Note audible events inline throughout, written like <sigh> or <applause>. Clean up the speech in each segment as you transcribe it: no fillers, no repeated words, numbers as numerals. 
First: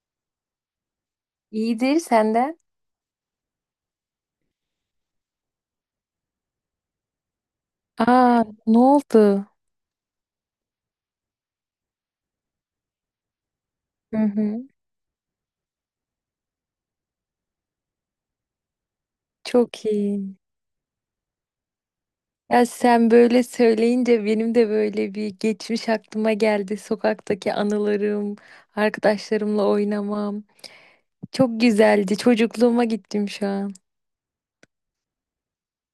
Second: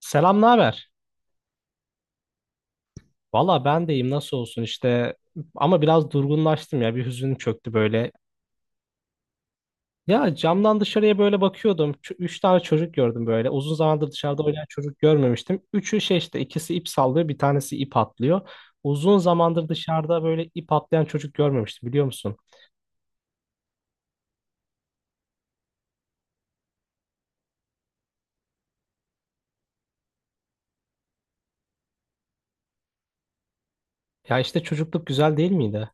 Selam, ne haber? İyidir senden. Valla ben deyim nasıl olsun işte ama biraz durgunlaştım ya bir hüzün çöktü böyle. Aa, ne oldu? Ya camdan dışarıya böyle bakıyordum. Üç tane çocuk gördüm böyle. Uzun zamandır Hı dışarıda oynayan hı. çocuk görmemiştim. Üçü şey işte ikisi ip sallıyor bir tanesi ip atlıyor. Uzun zamandır Çok iyi. dışarıda böyle ip atlayan çocuk görmemiştim biliyor musun? Ya sen böyle söyleyince benim de böyle bir geçmiş aklıma geldi. Sokaktaki anılarım, arkadaşlarımla oynamam. Çok güzeldi. Çocukluğuma gittim şu an. Ya işte çocukluk güzel değil miydi?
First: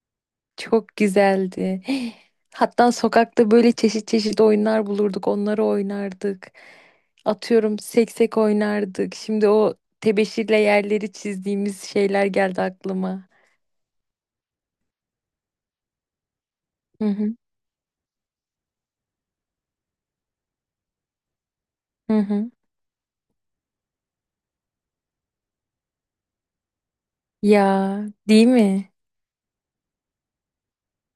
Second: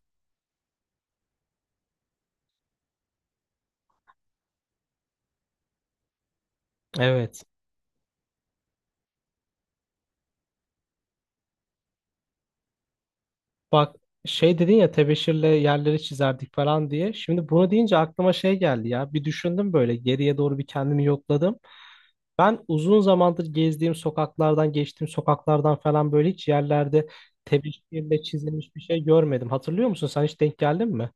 Çok güzeldi. <gasps> Hatta sokakta böyle çeşit çeşit oyunlar bulurduk. Onları oynardık. Evet. Atıyorum seksek oynardık. Şimdi o tebeşirle yerleri çizdiğimiz şeyler geldi aklıma. Bak şey dedin ya tebeşirle yerleri çizerdik falan Hı diye. hı. Şimdi bunu deyince aklıma şey geldi ya. Bir düşündüm böyle geriye doğru bir kendimi yokladım. Hı hı. Ben uzun zamandır gezdiğim sokaklardan, geçtiğim sokaklardan falan böyle hiç yerlerde Ya tebeşirle değil çizilmiş bir mi? şey görmedim. Hatırlıyor musun? Sen hiç denk geldin mi?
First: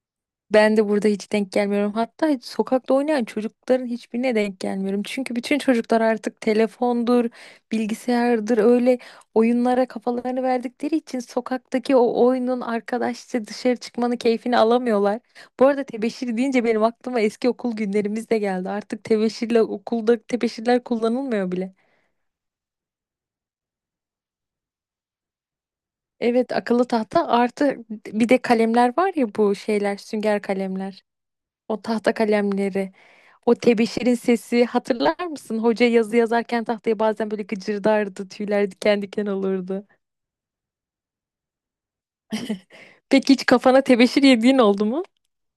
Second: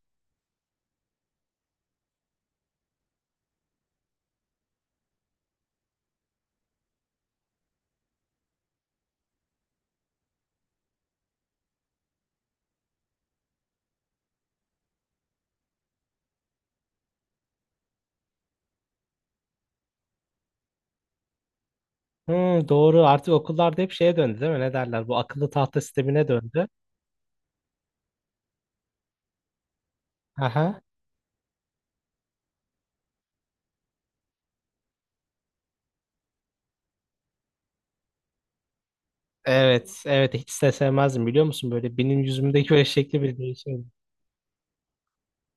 Ben de burada hiç denk gelmiyorum. Hatta sokakta oynayan çocukların hiçbirine denk gelmiyorum. Çünkü bütün çocuklar artık telefondur, bilgisayardır öyle oyunlara kafalarını verdikleri için sokaktaki o oyunun arkadaşça dışarı çıkmanın keyfini alamıyorlar. Bu arada tebeşir deyince benim aklıma eski okul günlerimiz de geldi. Artık tebeşirle okulda tebeşirler kullanılmıyor bile. Hmm, doğru. Artık okullarda hep şeye döndü değil mi? Ne derler? Bu akıllı tahta sistemine Evet, döndü. akıllı tahta artı bir de kalemler var ya, bu şeyler sünger Aha. kalemler. O tahta kalemleri, o tebeşirin sesi hatırlar mısın? Hoca yazı yazarken tahtaya bazen böyle gıcırdardı, tüyler diken diken olurdu. Evet, evet. Hiç de sevmezdim biliyor musun? Böyle benim yüzümdeki böyle şekli Peki bir hiç kafana değişim. tebeşir yediğin oldu mu?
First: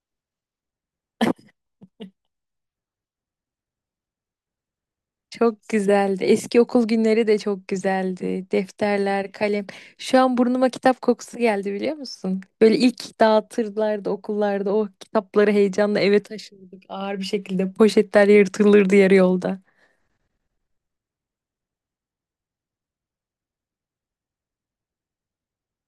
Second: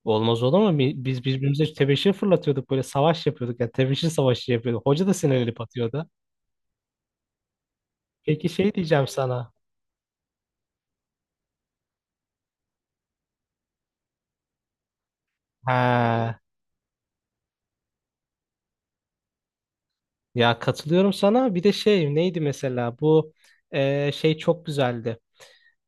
Olmaz olur mu? Biz birbirimize tebeşir fırlatıyorduk. Böyle savaş yapıyorduk. Yani tebeşir savaşı yapıyorduk. Hoca da sinirlenip Çok atıyordu. güzeldi. Eski okul günleri de çok güzeldi. Peki şey diyeceğim Defterler, sana. kalem. Şu an burnuma kitap kokusu geldi biliyor musun? Böyle ilk dağıtırlardı okullarda. O kitapları heyecanla eve Ha. taşırdık. Ağır bir şekilde poşetler yırtılırdı yarı yolda. Ya katılıyorum sana. Bir de şey neydi mesela bu şey çok güzeldi.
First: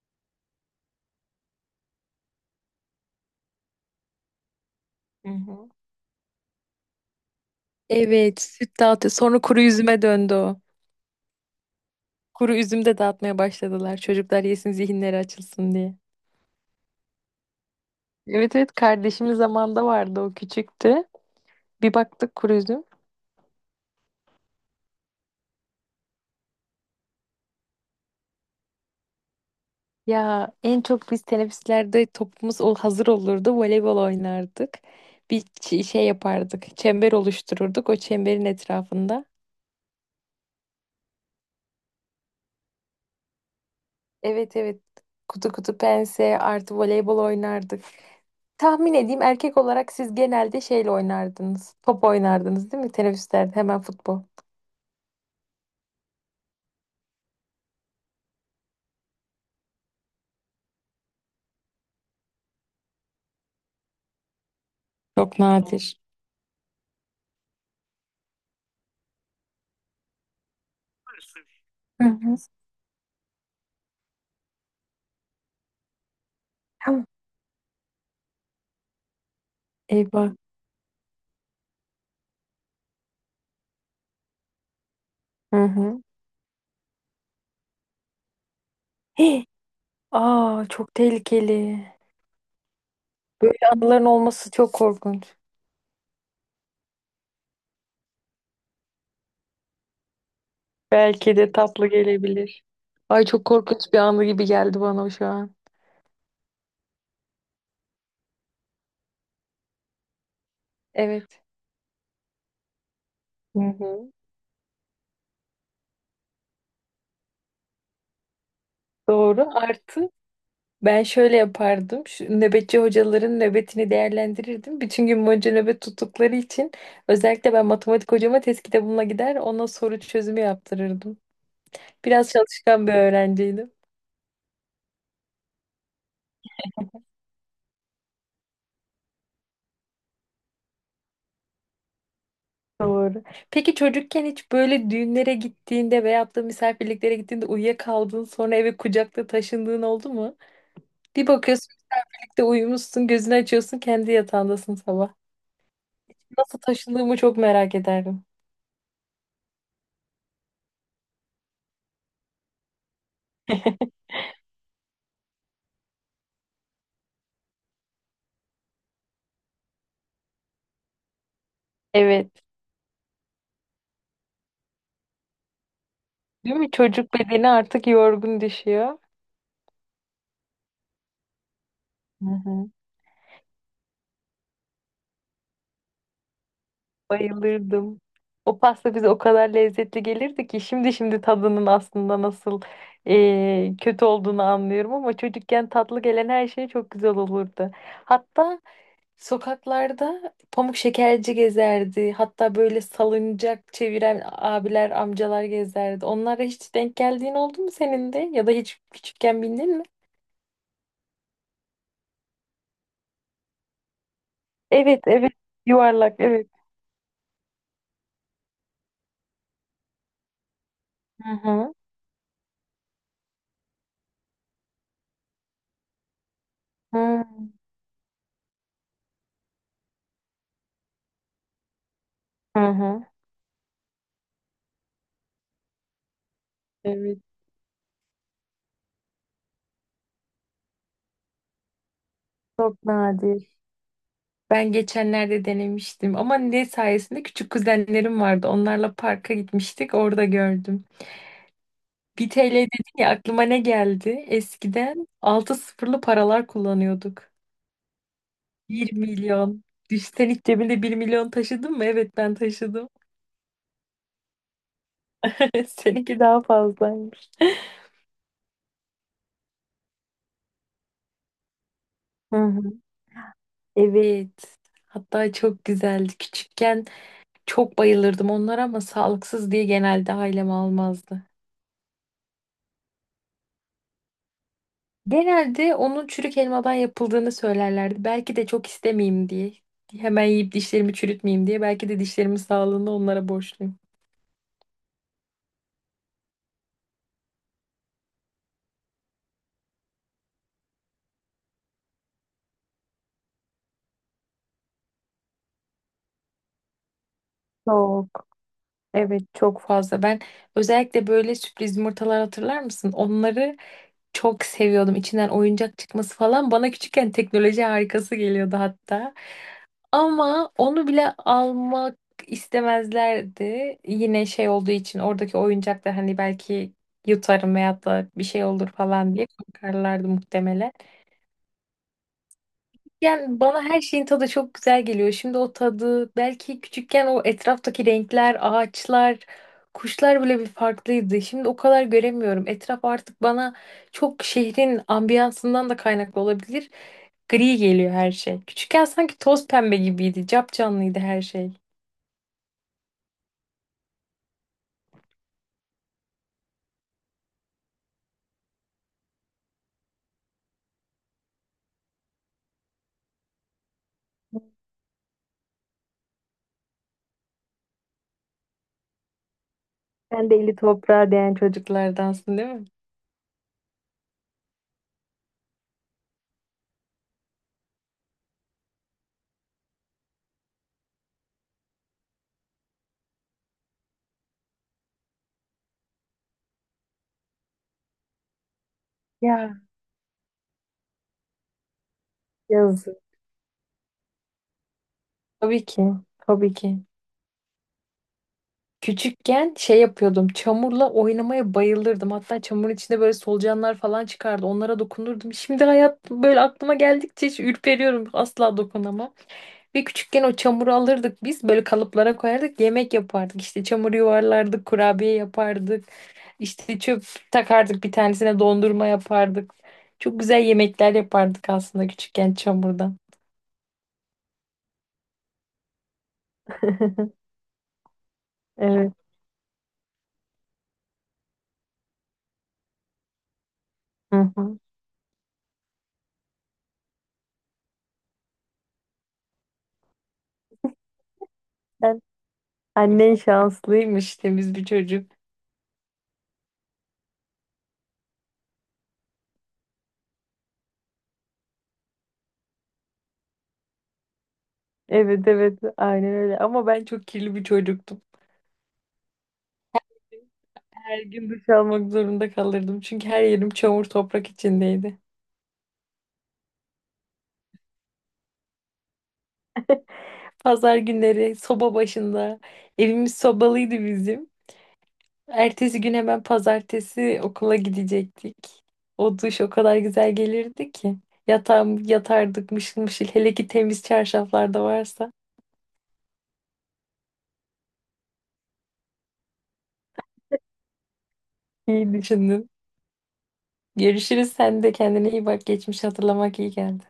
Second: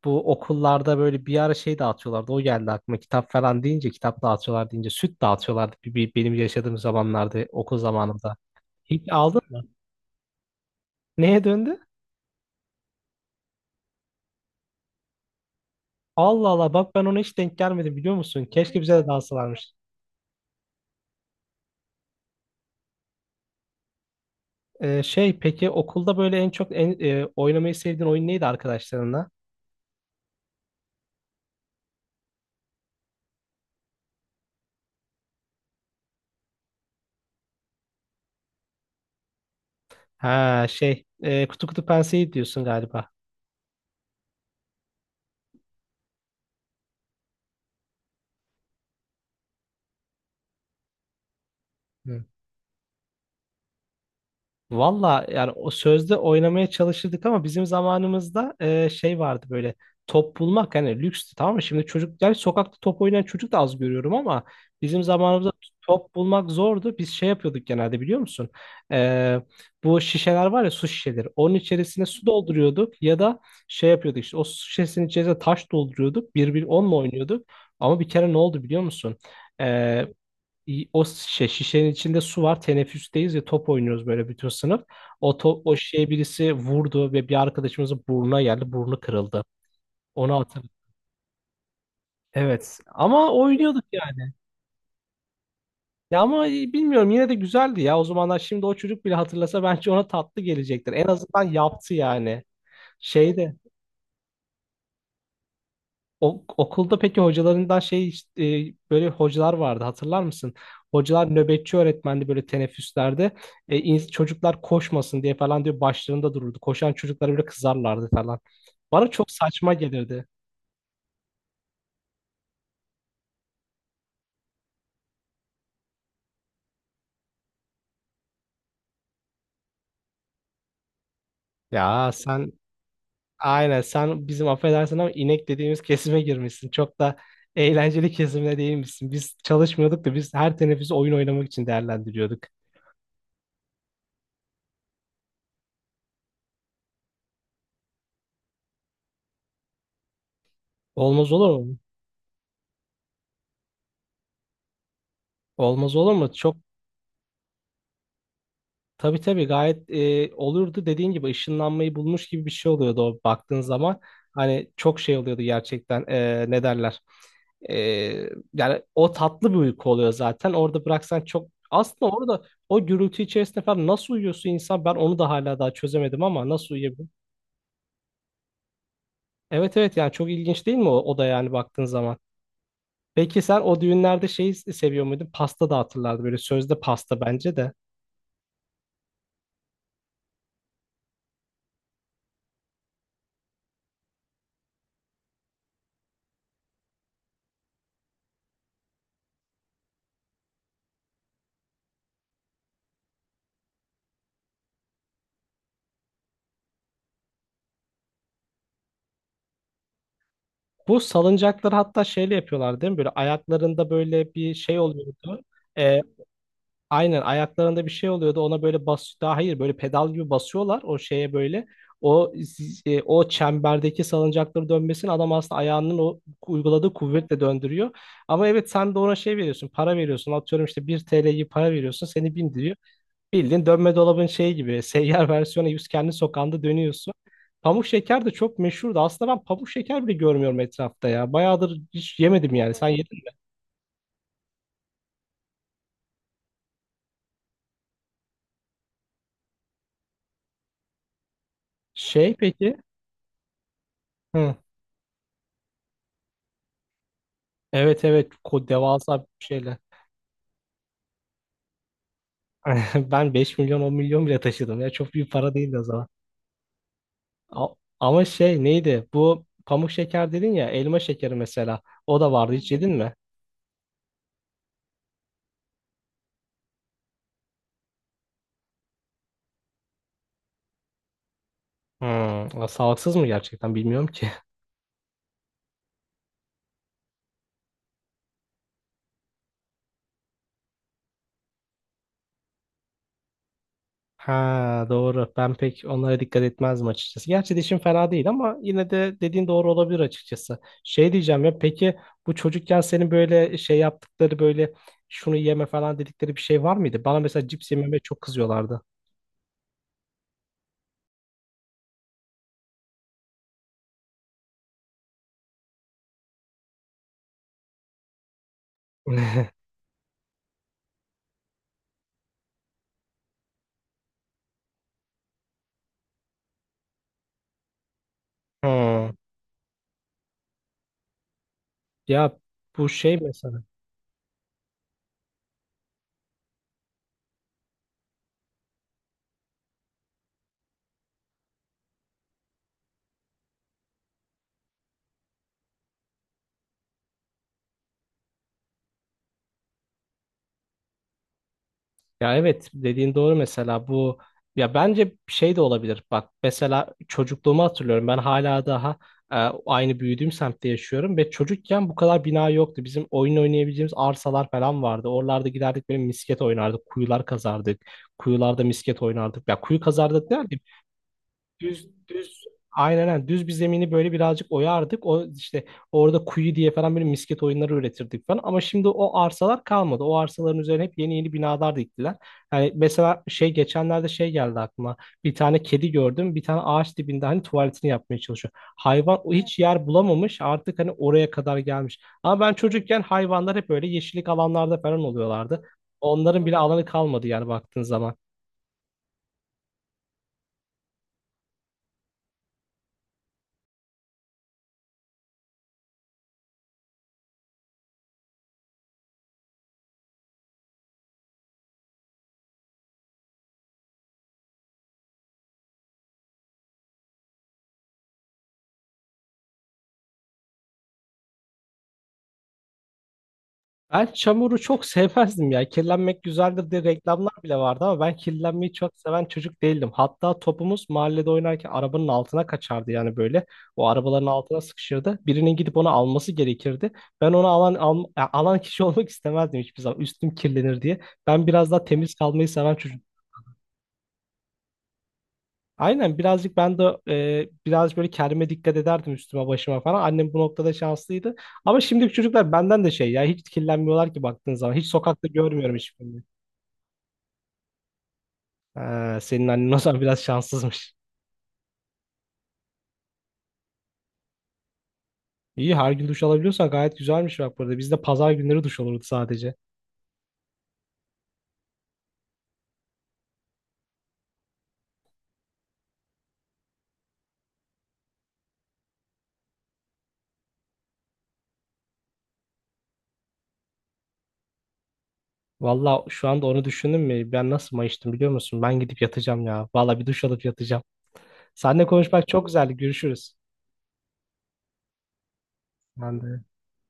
Bu okullarda böyle bir ara şey dağıtıyorlardı. O geldi aklıma. Kitap falan deyince, kitap dağıtıyorlar deyince süt Hı hı. dağıtıyorlardı. Benim yaşadığım zamanlarda, okul zamanımda. Evet, süt Hiç dağıtı. aldın Sonra mı? kuru üzüme döndü o. Neye döndü? Kuru üzüm de dağıtmaya başladılar. Çocuklar yesin, zihinleri açılsın diye. Allah Allah, bak ben ona hiç denk gelmedim biliyor musun? Evet evet, Keşke bize de kardeşimiz dağıtsalarmış. zamanında vardı o küçüktü. Bir baktık kuru üzüm. Şey peki okulda böyle en çok oynamayı sevdiğin oyun neydi arkadaşlarınla? Ya en çok biz teneffüslerde hazır olurdu. Voleybol oynardık. Şey yapardık. Çember oluştururduk. O çemberin etrafında. Ha şey kutu kutu penseyi diyorsun galiba. Evet evet. Kutu kutu pense artı voleybol oynardık. Tahmin edeyim, erkek olarak siz genelde şeyle oynardınız. Top oynardınız değil mi? Teneffüslerde hemen futbol. Valla yani o sözde oynamaya çalışırdık ama bizim zamanımızda şey vardı böyle top bulmak hani lükstü tamam mı? Şimdi çocuklar sokakta top oynayan çocuk da az görüyorum ama bizim Çok zamanımızda nadir. top bulmak zordu. Biz şey yapıyorduk genelde biliyor musun? E, bu şişeler var ya su şişeleri. Onun Hı içerisine su hı. dolduruyorduk ya da şey yapıyorduk işte o su şişesinin içerisine taş dolduruyorduk. Bir bir onunla Tamam. oynuyorduk. Ama bir kere ne oldu biliyor musun? E, Eyvah. o şişe, şişenin içinde su var. Teneffüsteyiz ya top oynuyoruz böyle bütün sınıf. O Hı top, o hı. şişeye birisi vurdu ve bir arkadaşımızın burnuna geldi. Burnu <gasps> kırıldı. Hih! Onu Aa, hatırlıyorum. çok tehlikeli. Evet ama Böyle oynuyorduk anıların yani. olması çok korkunç. Ya ama bilmiyorum yine de güzeldi ya. O zamanlar şimdi o çocuk bile hatırlasa bence ona tatlı gelecektir. En Belki azından de tatlı yaptı yani. gelebilir. Ay, çok Şeyde. korkunç bir anı gibi geldi bana şu an. O, okulda peki hocalarından şey işte, böyle hocalar vardı hatırlar mısın? Hocalar Evet. nöbetçi öğretmendi böyle teneffüslerde. Hı E, ins- hı. çocuklar koşmasın diye falan diyor başlarında dururdu. Koşan çocuklara bile kızarlardı falan. Bana çok Doğru. saçma Artı gelirdi. ben şöyle yapardım. Şu nöbetçi hocaların nöbetini değerlendirirdim. Bütün gün boyunca nöbet tuttukları için özellikle ben matematik hocama test kitabımla gider ona soru çözümü yaptırırdım. Ya Biraz sen çalışkan bir öğrenciydim. aynen sen bizim affedersin ama inek dediğimiz kesime girmişsin. Çok da eğlenceli kesimde değilmişsin. Biz çalışmıyorduk da biz her teneffüsü oyun oynamak için değerlendiriyorduk. Doğru. Peki çocukken hiç böyle düğünlere gittiğinde veyahut da misafirliklere gittiğinde uyuyakaldın sonra eve kucakta taşındığın oldu mu? Bir Olmaz olur bakıyorsun mu? de uyumuşsun, gözünü açıyorsun, kendi yatağındasın sabah. Olmaz olur mu? Çok. Nasıl taşındığımı çok merak ederdim. Tabii tabii gayet olurdu dediğin gibi ışınlanmayı bulmuş gibi bir şey oluyordu o baktığın <laughs> zaman. Hani çok şey oluyordu gerçekten ne derler. E, yani o tatlı bir uyku oluyor zaten orada bıraksan çok aslında orada Evet. o gürültü içerisinde falan nasıl uyuyorsun insan ben onu da hala daha çözemedim ama Değil mi? nasıl uyuyabilir? Çocuk bedeni artık yorgun düşüyor. Evet evet yani çok ilginç değil mi o, o da yani baktığın zaman. Hı hı. Peki sen o düğünlerde şeyi seviyor muydun? Pasta dağıtırlardı böyle sözde pasta bence de. Bayılırdım. O pasta bize o kadar lezzetli gelirdi ki şimdi tadının aslında nasıl kötü olduğunu anlıyorum, ama çocukken tatlı gelen her şey çok güzel olurdu. Hatta sokaklarda pamuk şekerci gezerdi. Hatta böyle salıncak çeviren abiler, amcalar gezerdi. Onlara hiç denk geldiğin oldu mu senin de? Ya da hiç küçükken bindin mi? Bu salıncakları hatta şeyle yapıyorlar değil mi? Böyle ayaklarında böyle bir şey Evet, evet. oluyordu. Ee, Yuvarlak, evet. aynen ayaklarında bir şey oluyordu. Ona böyle bas daha hayır böyle pedal gibi basıyorlar o Hı şeye böyle. hı. O o çemberdeki salıncakları dönmesini adam aslında ayağının o uyguladığı Hı kuvvetle döndürüyor. Ama evet sen de ona şey veriyorsun, para veriyorsun. Atıyorum işte 1 TL'yi para veriyorsun, seni hı. bindiriyor. Hı. Bildiğin dönme dolabın şeyi gibi <laughs> seyyar versiyonu yüz kendi sokağında dönüyorsun. Evet. Pamuk şeker de çok meşhurdu. Aslında ben pamuk şeker bile görmüyorum etrafta ya. Bayağıdır hiç yemedim yani. Çok Sen yedin mi? nadir. Ben geçenlerde denemiştim ama ne sayesinde, küçük kuzenlerim vardı. Onlarla parka gitmiştik, orada gördüm. 1 Şey TL dedin peki? ya, aklıma ne geldi? Hı. Eskiden 6 sıfırlı paralar kullanıyorduk. Evet, evet. Ko Bir devasa bir milyon. şeyler. Düş- Sen hiç cebinde 1 milyon taşıdın mı? Evet, ben taşıdım. <laughs> Ben 5 milyon 10 milyon bile taşıdım ya. Çok büyük para <laughs> değildi o zaman. Seninki daha fazlaymış. A- ama şey neydi? Bu pamuk şeker dedin ya elma şekeri mesela. O da Hı vardı. Hiç hı. yedin mi? Evet. Hatta çok güzeldi. Küçükken çok bayılırdım onlara ama sağlıksız diye genelde ailem almazdı. Hmm. Sağlıksız mı gerçekten bilmiyorum ki. Genelde onun çürük elmadan yapıldığını söylerlerdi. Belki de çok istemeyeyim diye. Hemen yiyip dişlerimi çürütmeyeyim diye. Belki de dişlerimin sağlığını onlara borçluyum. Ha, doğru. Ben pek onlara dikkat etmezdim açıkçası. Gerçi dişim fena değil ama yine de dediğin doğru olabilir açıkçası. Şey diyeceğim ya peki bu çocukken senin böyle şey yaptıkları böyle şunu yeme falan dedikleri bir şey var mıydı? Bana mesela cips yememe çok Çok, kızıyorlardı. evet çok fazla. Ben özellikle böyle sürpriz yumurtalar, hatırlar mısın? Onları çok seviyordum, içinden oyuncak çıkması falan. Bana küçükken teknoloji harikası geliyordu hatta. <laughs> Ama onu bile almak istemezlerdi. Yine şey olduğu için, oradaki oyuncaklar hani belki yutarım veyahut da bir şey olur Hmm. falan diye korkarlardı muhtemelen. Ya bu şey Yani bana mesela. her şeyin tadı çok güzel geliyor. Şimdi o tadı belki küçükken o etraftaki renkler, ağaçlar, kuşlar bile bir farklıydı. Şimdi o kadar göremiyorum. Etraf artık bana çok şehrin ambiyansından da kaynaklı olabilir. Gri geliyor her şey. Küçükken sanki toz pembe gibiydi. Capcanlıydı her şey. Ya evet dediğin doğru mesela bu ya bence şey de olabilir. Bak mesela çocukluğumu hatırlıyorum. Ben hala daha e, aynı büyüdüğüm semtte yaşıyorum ve çocukken bu kadar bina yoktu. Bizim oyun oynayabileceğimiz arsalar falan vardı. Oralarda giderdik böyle misket oynardık, kuyular kazardık. Kuyularda misket oynardık. Ya kuyu Sen kazardık de eli derken toprağa değen Düz çocuklardansın düz değil mi? aynen aynen. Düz bir zemini böyle birazcık oyardık. O işte orada kuyu diye falan böyle misket oyunları üretirdik falan. Ama şimdi o arsalar kalmadı. O arsaların üzerine hep yeni yeni binalar diktiler. Yani mesela şey geçenlerde şey geldi aklıma. Bir tane kedi gördüm. Bir tane ağaç dibinde hani tuvaletini yapmaya çalışıyor. Hayvan o Ya, hiç yer bulamamış. Artık hani oraya kadar gelmiş. Ama ben yazık. çocukken hayvanlar hep böyle yeşillik alanlarda falan oluyorlardı. Tabii ki. Onların Tabii bile ki. alanı kalmadı yani baktığın zaman. Küçükken şey yapıyordum. Çamurla oynamaya bayılırdım. Hatta çamurun içinde böyle solucanlar falan çıkardı. Onlara dokunurdum. Şimdi hayat böyle aklıma geldikçe hiç ürperiyorum. Asla dokunamam. Ve küçükken o çamuru alırdık biz. Böyle kalıplara koyardık. Yemek yapardık. İşte çamur yuvarlardık. Kurabiye yapardık. İşte çöp takardık. Bir tanesine dondurma yapardık. Çok güzel yemekler yapardık aslında küçükken çamurdan. Ben çamuru çok sevmezdim ya. Kirlenmek güzeldir diye <laughs> reklamlar bile vardı ama ben kirlenmeyi çok Evet. seven çocuk değildim. Hatta topumuz mahallede oynarken arabanın altına kaçardı yani böyle. O arabaların Hı hı. altına sıkışırdı. Birinin gidip onu alması gerekirdi. Ben onu alan kişi <laughs> olmak istemezdim hiçbir zaman. Üstüm kirlenir diye. Ben biraz daha Ben- temiz kalmayı seven çocuk. Annen şanslıymış, temiz bir çocuk. Aynen birazcık ben de biraz böyle kendime dikkat ederdim üstüme başıma falan. Annem bu noktada şanslıydı. Ama şimdiki çocuklar benden de şey ya hiç kirlenmiyorlar ki baktığın zaman. Hiç Evet sokakta evet, görmüyorum aynen hiçbirini. öyle ama ben çok kirli bir çocuktum. Ha, senin annen o zaman biraz şanssızmış. Her gün duş almak zorunda kalırdım çünkü her yerim çamur toprak içindeydi. İyi her gün duş alabiliyorsan gayet güzelmiş bak burada. Bizde pazar günleri duş olurdu sadece. Pazar günleri soba başında, evimiz sobalıydı bizim. Ertesi gün hemen pazartesi okula gidecektik. O duş o kadar güzel gelirdi ki. Yatağım, yatardık mışıl mışıl hele ki temiz çarşaflar da varsa. Valla şu anda onu düşündüm mü? Ben nasıl mayıştım biliyor musun? Ben gidip yatacağım ya. Valla bir duş alıp yatacağım. Seninle İyi konuşmak çok düşündün. güzeldi. Görüşürüz. Görüşürüz, sen de kendine iyi bak, geçmiş Ben hatırlamak de. iyi geldi.